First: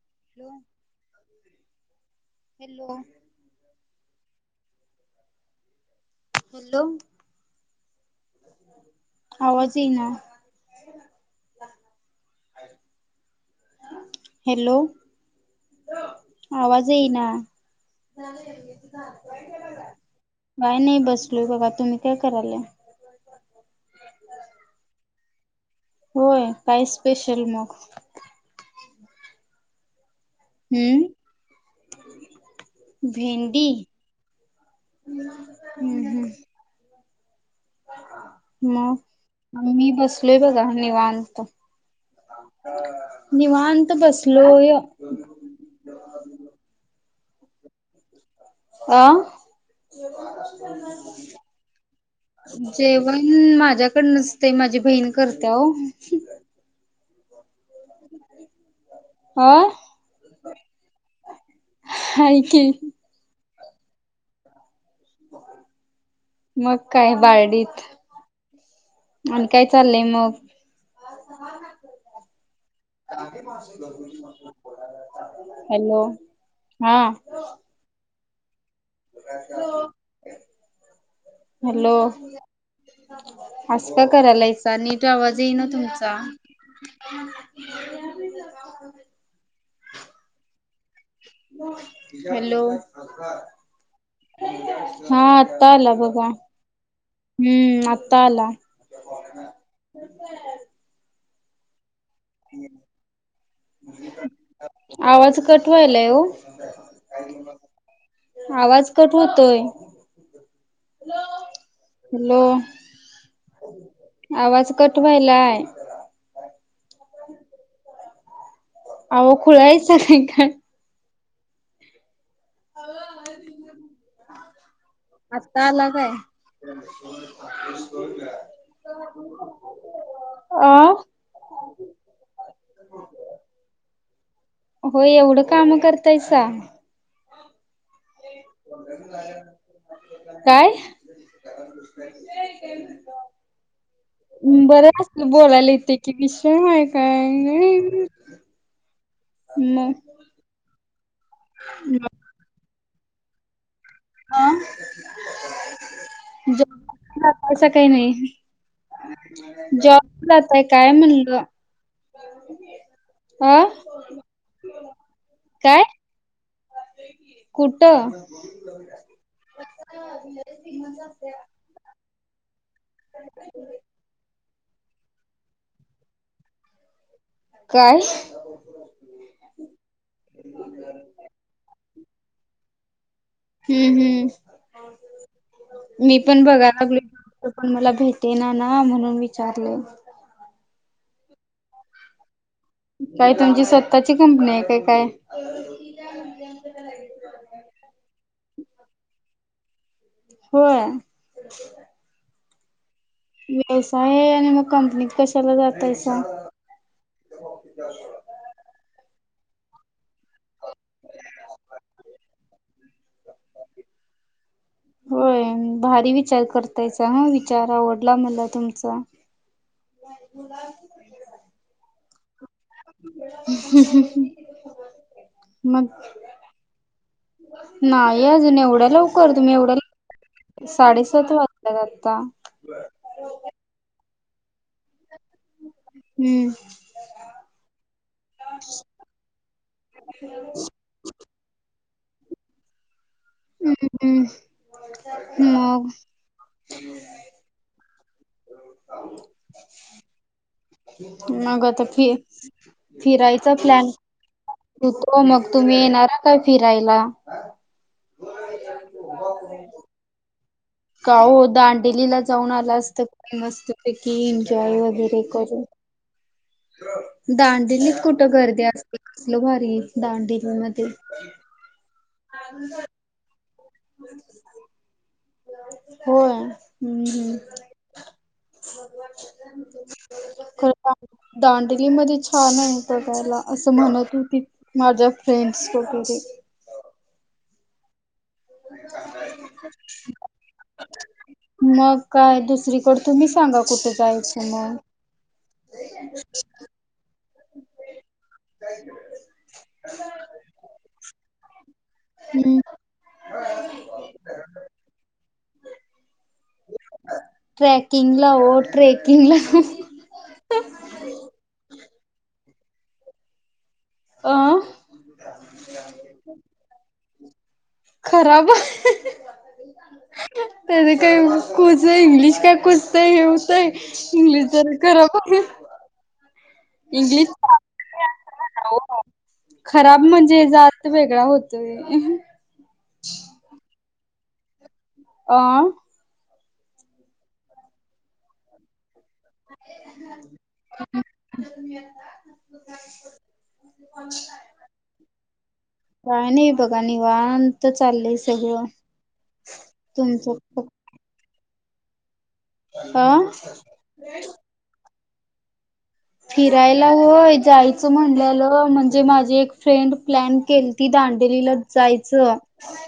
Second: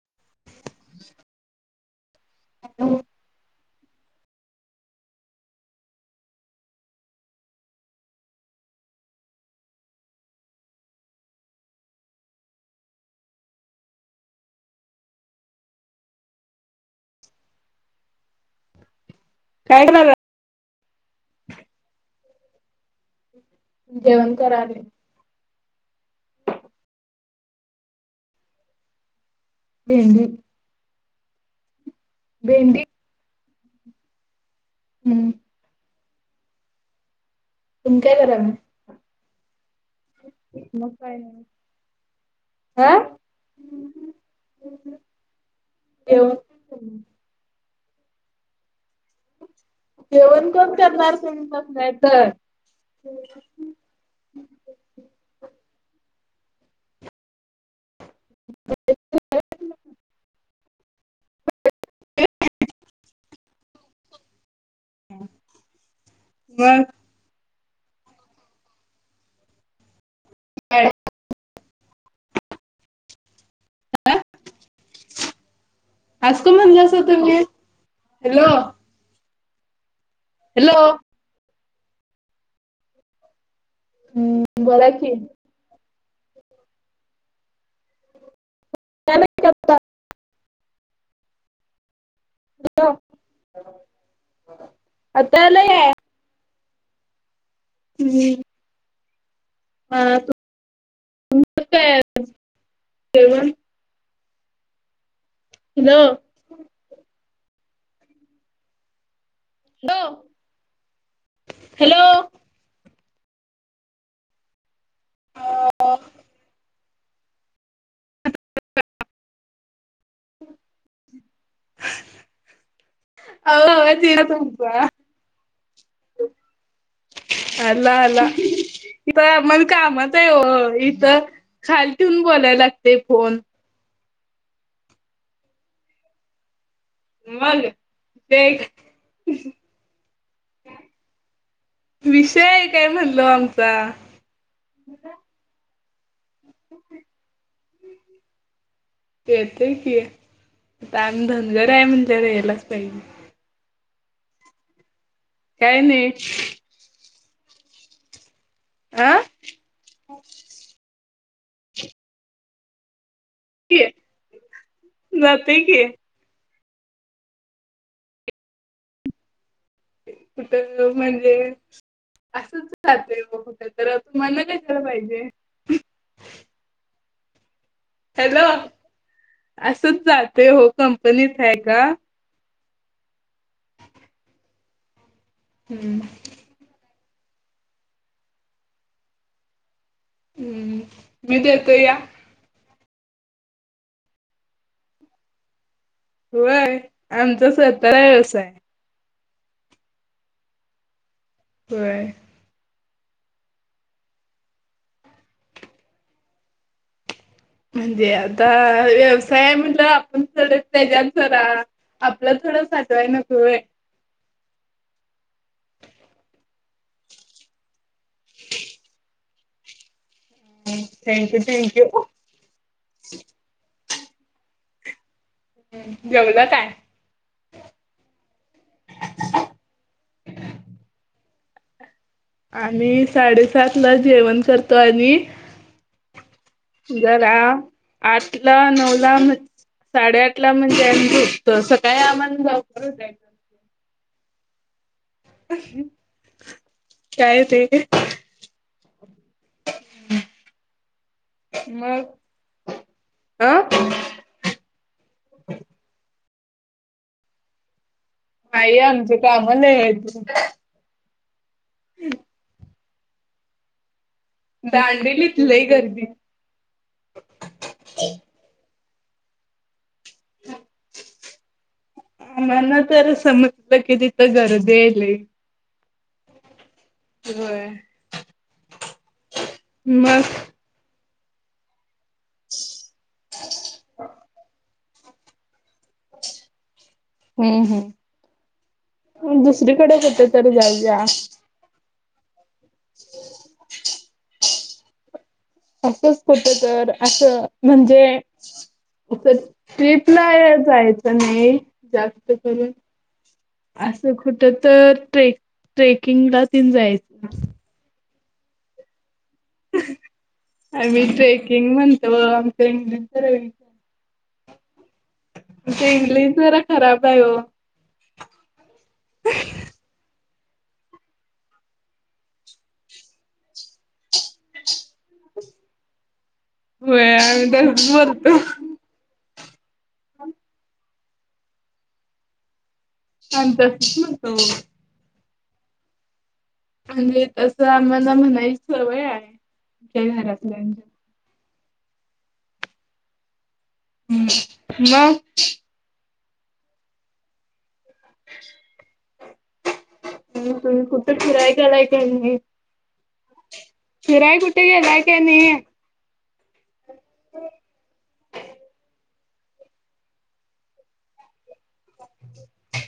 [unintelligible] [unintelligible] Hello! आवाज इना hello! आवाज इना काय झालं. काय नाही बसलोय बघा तुम्ही काय करालाय. जेवण करालय. होय काय स्पेशल मग? भेंडी! हम्म. भेंडी डी हम्म हम्म [unintelligible] तुम्ही काय करालय. मी बसलोय बघा निवांत, नाही. आ? निवांत बसलोय. जेवण अ जेवण कोण करणार तुमचंच नाही तर. जेवण माझ्याकडं नसत्या माझी बहीण करते हो [inaudible] हा हाय की मगं मग काय बारडीत आणि काय चाललंय मग. [unintelligible] [inaudible] हा [unintelligible] हॅलो [unintelligible] हॅलो हॅलो असं का करायला हम्म ऐसा बोला नीट की आवाज येईना तुमचा का [inaudible] [unintelligible] [unintelligible] हॅलो! हा आता आला बघा. हम्म आता आला. [inaudible] हो [inaudible] काय [inaudible] [inaudible] आवाज कट हॅलो व्हायलाय ओ. आवाज कट कट होतोय. Hello hello! आवाज कट व्हायलाय. आ ओ [unintelligible] [unintelligible] [inaudible] अव हवाच ये ना तुमचा आत्ता आला काय अला आला इथ मण कामच अ आहे इथं खाल ठेवून बोलायला लागते फोन. हो एवढं काम करतायसा? मंग. काय विषय आहे काय म्हणलो आमचा बर अस बोलायला येतंय. विषय हाय काय येतोय मग मग. की आता आम्ही धनगर आहे म्हणल्यावर [inaudible] आ. काय नाही. ह कसं काही नाही. हा जॉब ला जातय काय म्हणलं? [unintelligible] आं जाते की काय? कुटं? कुठ म्हणजे असंच [unintelligible] [unintelligible] पाहिजे. काय हॅलो! असंच जातेय हो कंपनीत हाय का. हम्म हम्म. हम्म मी पण बघाय लागलोय. पण मला भेटे ना ना म्हणून विचारले. हम्म मी देते या. काय तुमची स्वतःची कंपनी आहे का काय. होय आमचा स्वतःला व्यवसाय. होय. होय. व्यवसाय आहे आणि मग कंपनीत कशाला जातायसा. म्हणजे आता व्यवसाय अस आहे म्हंटलं आपण तर त्याच्यात जरा आपलं थोडं साठवाय नको होय. होय भारी विचार करतायसा हा विचार आवडला मला तुमचा थँक्यू थँक्यू. हम्म हम्म. मग जेवला काय? नाही अजून एवढ्या लवकर तुम्ही एवढ्या साडेसात वाजता होय. आम्ही साडेसात ला जेवण करतो. आणि हम्म जरा आठ ला नऊला म्हण साडेआठ ला म्हणजे होता आमचा काय आम्हाला जाऊ. हम्म हम्म. मग काय ते मग तर फि फिरायचा अं प्लॅन होतो मग तुम्ही येणार. काय फिरायला नाही आमच काम लय आहे. का ओ? दांडेलीला जाऊन आला असता. मस्तपैकी दांडेली त लय गर्दी दांडिलीत कुठं गर्दी असते. कसला भारी हे. दांडेरीमध्ये आम्हाला तर समजलं की तित गर्दी आहे लय. होय. हम्म होय मग. दांडली मध्ये छान आहे. बघायला असं म्हणत होती. माझ्या फ्रेंडस वैगरे हम्म हम्म. दुसरीकडे कुठ तर जाऊया मग काय दुस दुसरीकड तुम्ही सांगा कुठ जाय [unintelligible] असंच कुठ तर असं म्हणजे ट्रीपला या जायच [unintelligible] जास्त हम्म करून असं खुट तर ट्रे ट्रेक. किंगड तीन जायचं. [unintelligible] आ मी ट्रेकिंग म्हण तो. [unintelligible] अ ते इंग्लिश जरा खराब काय ओ खराब. त्या काही कोच इंग्लिश काय कोचतंय हे हुतय इंग्लिश जरा खराब होय इंग्लिश आम्ही तर बोलतो खराब म्हणजे जात वेगळा होतोय. आम्ही तसच म्हणतो. अं. म्हणजे तसं आम्हाला म्हणायची सवय आ [unintelligible] [unintelligible] हम्म म. का नाही बघा निवांत त चाललंय सगळं तुमचं? तुम्ही कुठे फिराय गेलाय का नाही. आं. फिराय कुठ गेलाय. क नाही. फिराय होय जायचं म्हणलेलो म्हणजे माझ. एक फ्रेंड प्लॅन केलती दांडेली जायचं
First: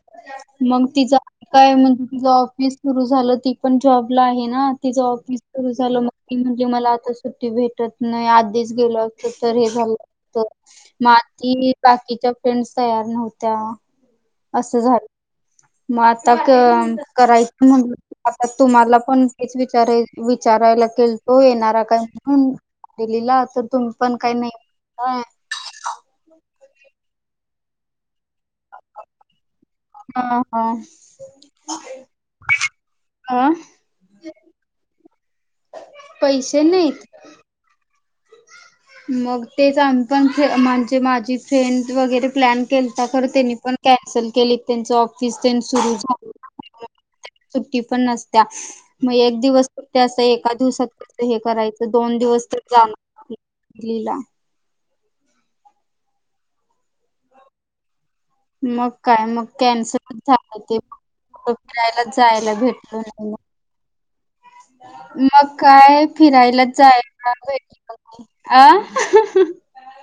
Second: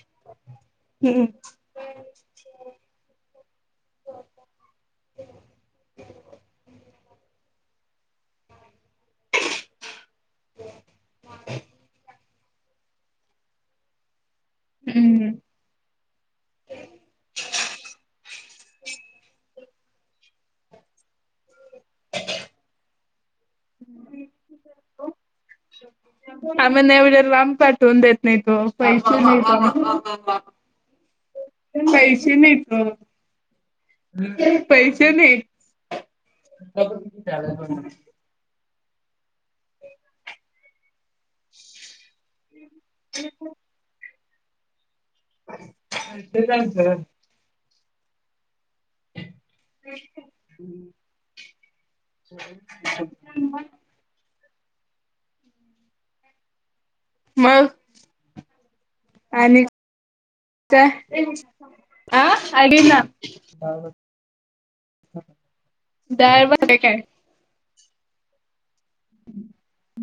[inaudible] मंग तिचा काय म्हण [unintelligible] ऑफिस सुरू झालं, ती पण जॉबला आहे ना तिच ऑफिस सुरू झालं म म्हणजे मला आता सुट्टी भेट- तत नाही आधीच गेलो असत तर हे झालं हो बाकी बाकीच्या हिंटस तयार नव्हत्या असं हम्म. झालं मग आता क, करायचं म्हणलं आता तुम्हाला पण तेच विचाराइ विचारायला केलतो, येणारा काय म्हणून दिलीला आमन एव्हड्या लाम पाठ टून देत नाही तो पैसा [unintelligible] पा पा पा हा हा पैसे नाहीत. हा ह [inaudible] पैस ते नाहीत. पैसे नाहीत [unintelligible] मग ते सांकांचे म्हणजे माझ ती सेंट वगैरे प्लॅन केलता खर त्यानी पण काय चल केली त्यांचं किसचेन सुरु [unintelligible] तीपन नसत्या मग एक दिवस तर ते असं एका दिवसात त हे करायचं दोन दिवस तर जाण [inaudible] मग मग काय मग आणि कॅन्सल झालं ते काय फिरायला आ जायला ऐक भेटल ना नाही, मग काय डाळ भात फिरायला खाताय काय? जयला भेट आ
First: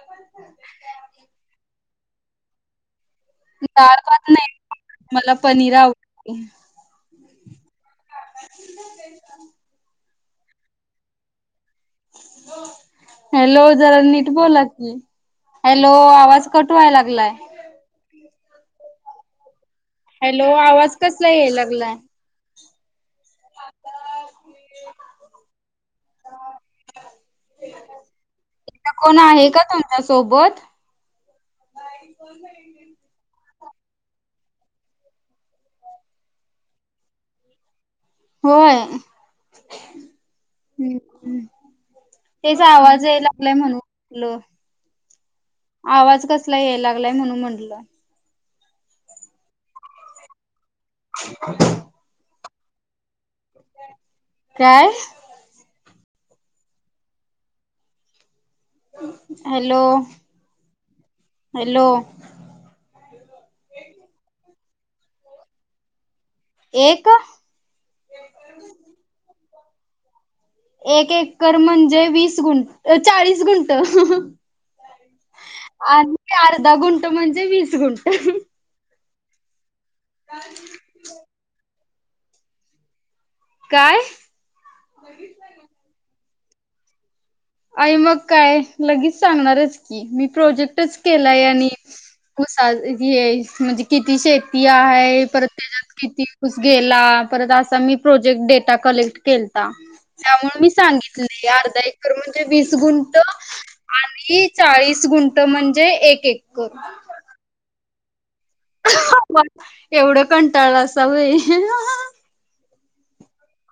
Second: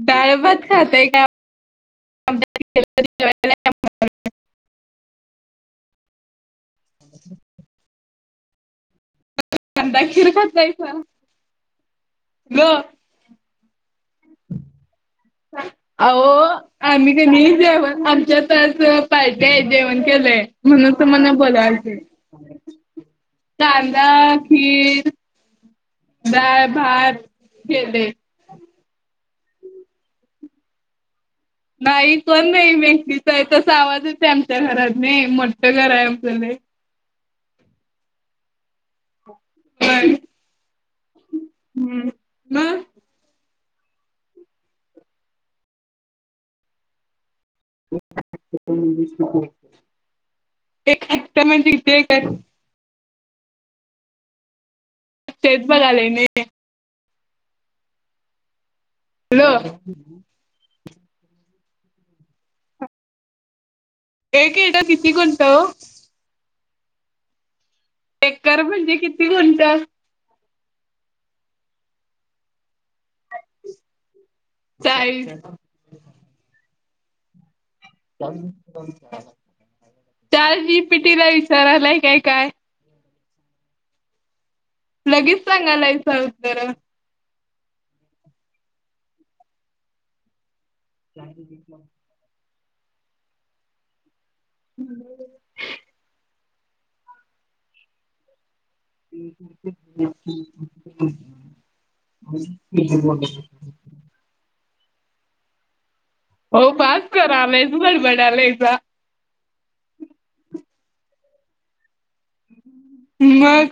डाळभात खातय का? [unintelligible] डाळभात नाही मला पनीर आवडत. [inaudible] कंदा हिर पण [unintelligible] हॅलो जरा नीट बोला की, हॅलो आवाज कट व्हाय लागलायं आमच्यातच [unintelligible] पाहिजेहेत जेवण हॅलो केलंय म्हणून आवाज कसला तूमना याय लागलाय. बोलावालते कांदा, खीर दाळभात केले इथं कोण आहे का तुमच्या सोबत बाई कोण नाही बाई दीसत तसा आवाज येते आमच्या घरात नाही. लय मोठ घर आहे आमचं लय. होय, होय हम् हम् हम्म तेच मग आवाज याय लागलायं म्हणून हाॅलो, आवाज कसला याय लागलाय म्हणून म्हणली तीला एक लाईन दूबे एक आत्या माझ्या इथं येतात काय तेच बघायला आली मी हॅलो, हॅलो, एक एकर किती गुंठा हो, एक एकर म्हणजे किती गुंठा ठ एक एककर म्हणजे वीस गुठं चाळीस गुंठ चाळीस आणि अर्धा गुंठ त म्हणजे वीस गुंट चालो चालो हा त्या जिपिटीला विचारालाय हे काय काय? लगेच सांगायला सा उत्तर आई मग काय? लगेच सांगणारच की, मी प्रोजेक्ट आताच केलायानी, ऊसाज गीहै म्हणजे किती शेत किती आहे. परत त्याच्यात किती, ऊस गेला परत असा मी प्रोजेक्ट डेटा कलेक्ट केलता, त्यामुळे मी सांगितले अर्धा एकर म्हणजे ते वीस गुंट आणि चाळीस गुंट म्हणजे एक एकर. हो पास करा रे बडबडालाय मगं एवढं कंटाळलं अस [unintelligible] मगं.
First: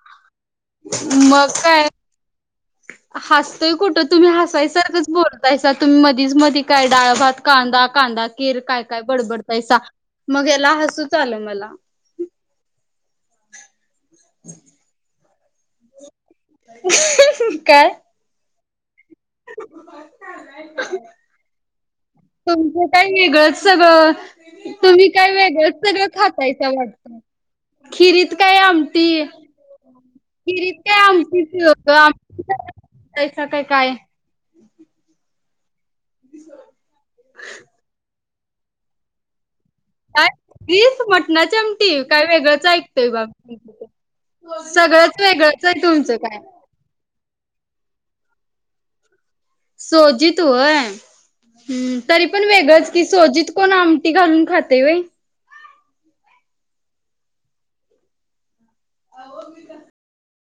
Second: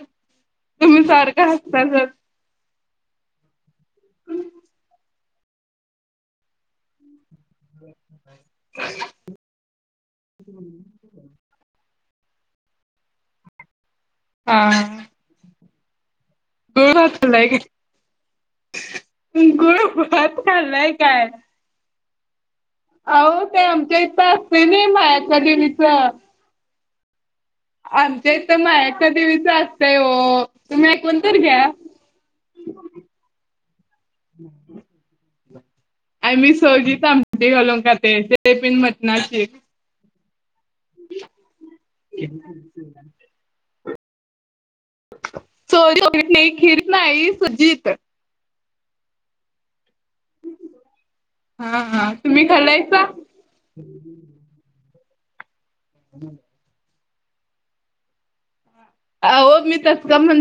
मगं काय, हसतोय कुठं तुम्ही हसायसारखंच बोलतायसा तुम्ही मधीच मधी काय डाळ भात? कांदा कांदा कीर काय काय बडबडताय सा मगं याला हसूच आलं मला. हा. गुळ भात काय? गुड भात खाल्लाय काय? तुमचं काय अहो वेगळंच ते आमच्या सगळं इथं असते नाही तुम्ही, काय मायाच्या वेगळंच सगळं देवीचं. खातायसा आमच्या खिरीत इथ काय मायाका आमटी देवीचा असतंय ओ तुम्ही ऐकून तर घ्या. [inaudible] आणि मी सोजीत अमटी घालून का ते. टिफिन मधन [unintelligible] काय? तीस मटणाची आमटी काय वेगळच ऐकते बाप? चोरी उघट काय नाही खिरत नाही [unintelligible] सोजीत होय हा हम्म हा तरी पण तुम्ही वेगळंच खाल्लायसा? कि, सोजीत कोण आमटी घालून खातय होय. आ ओ तस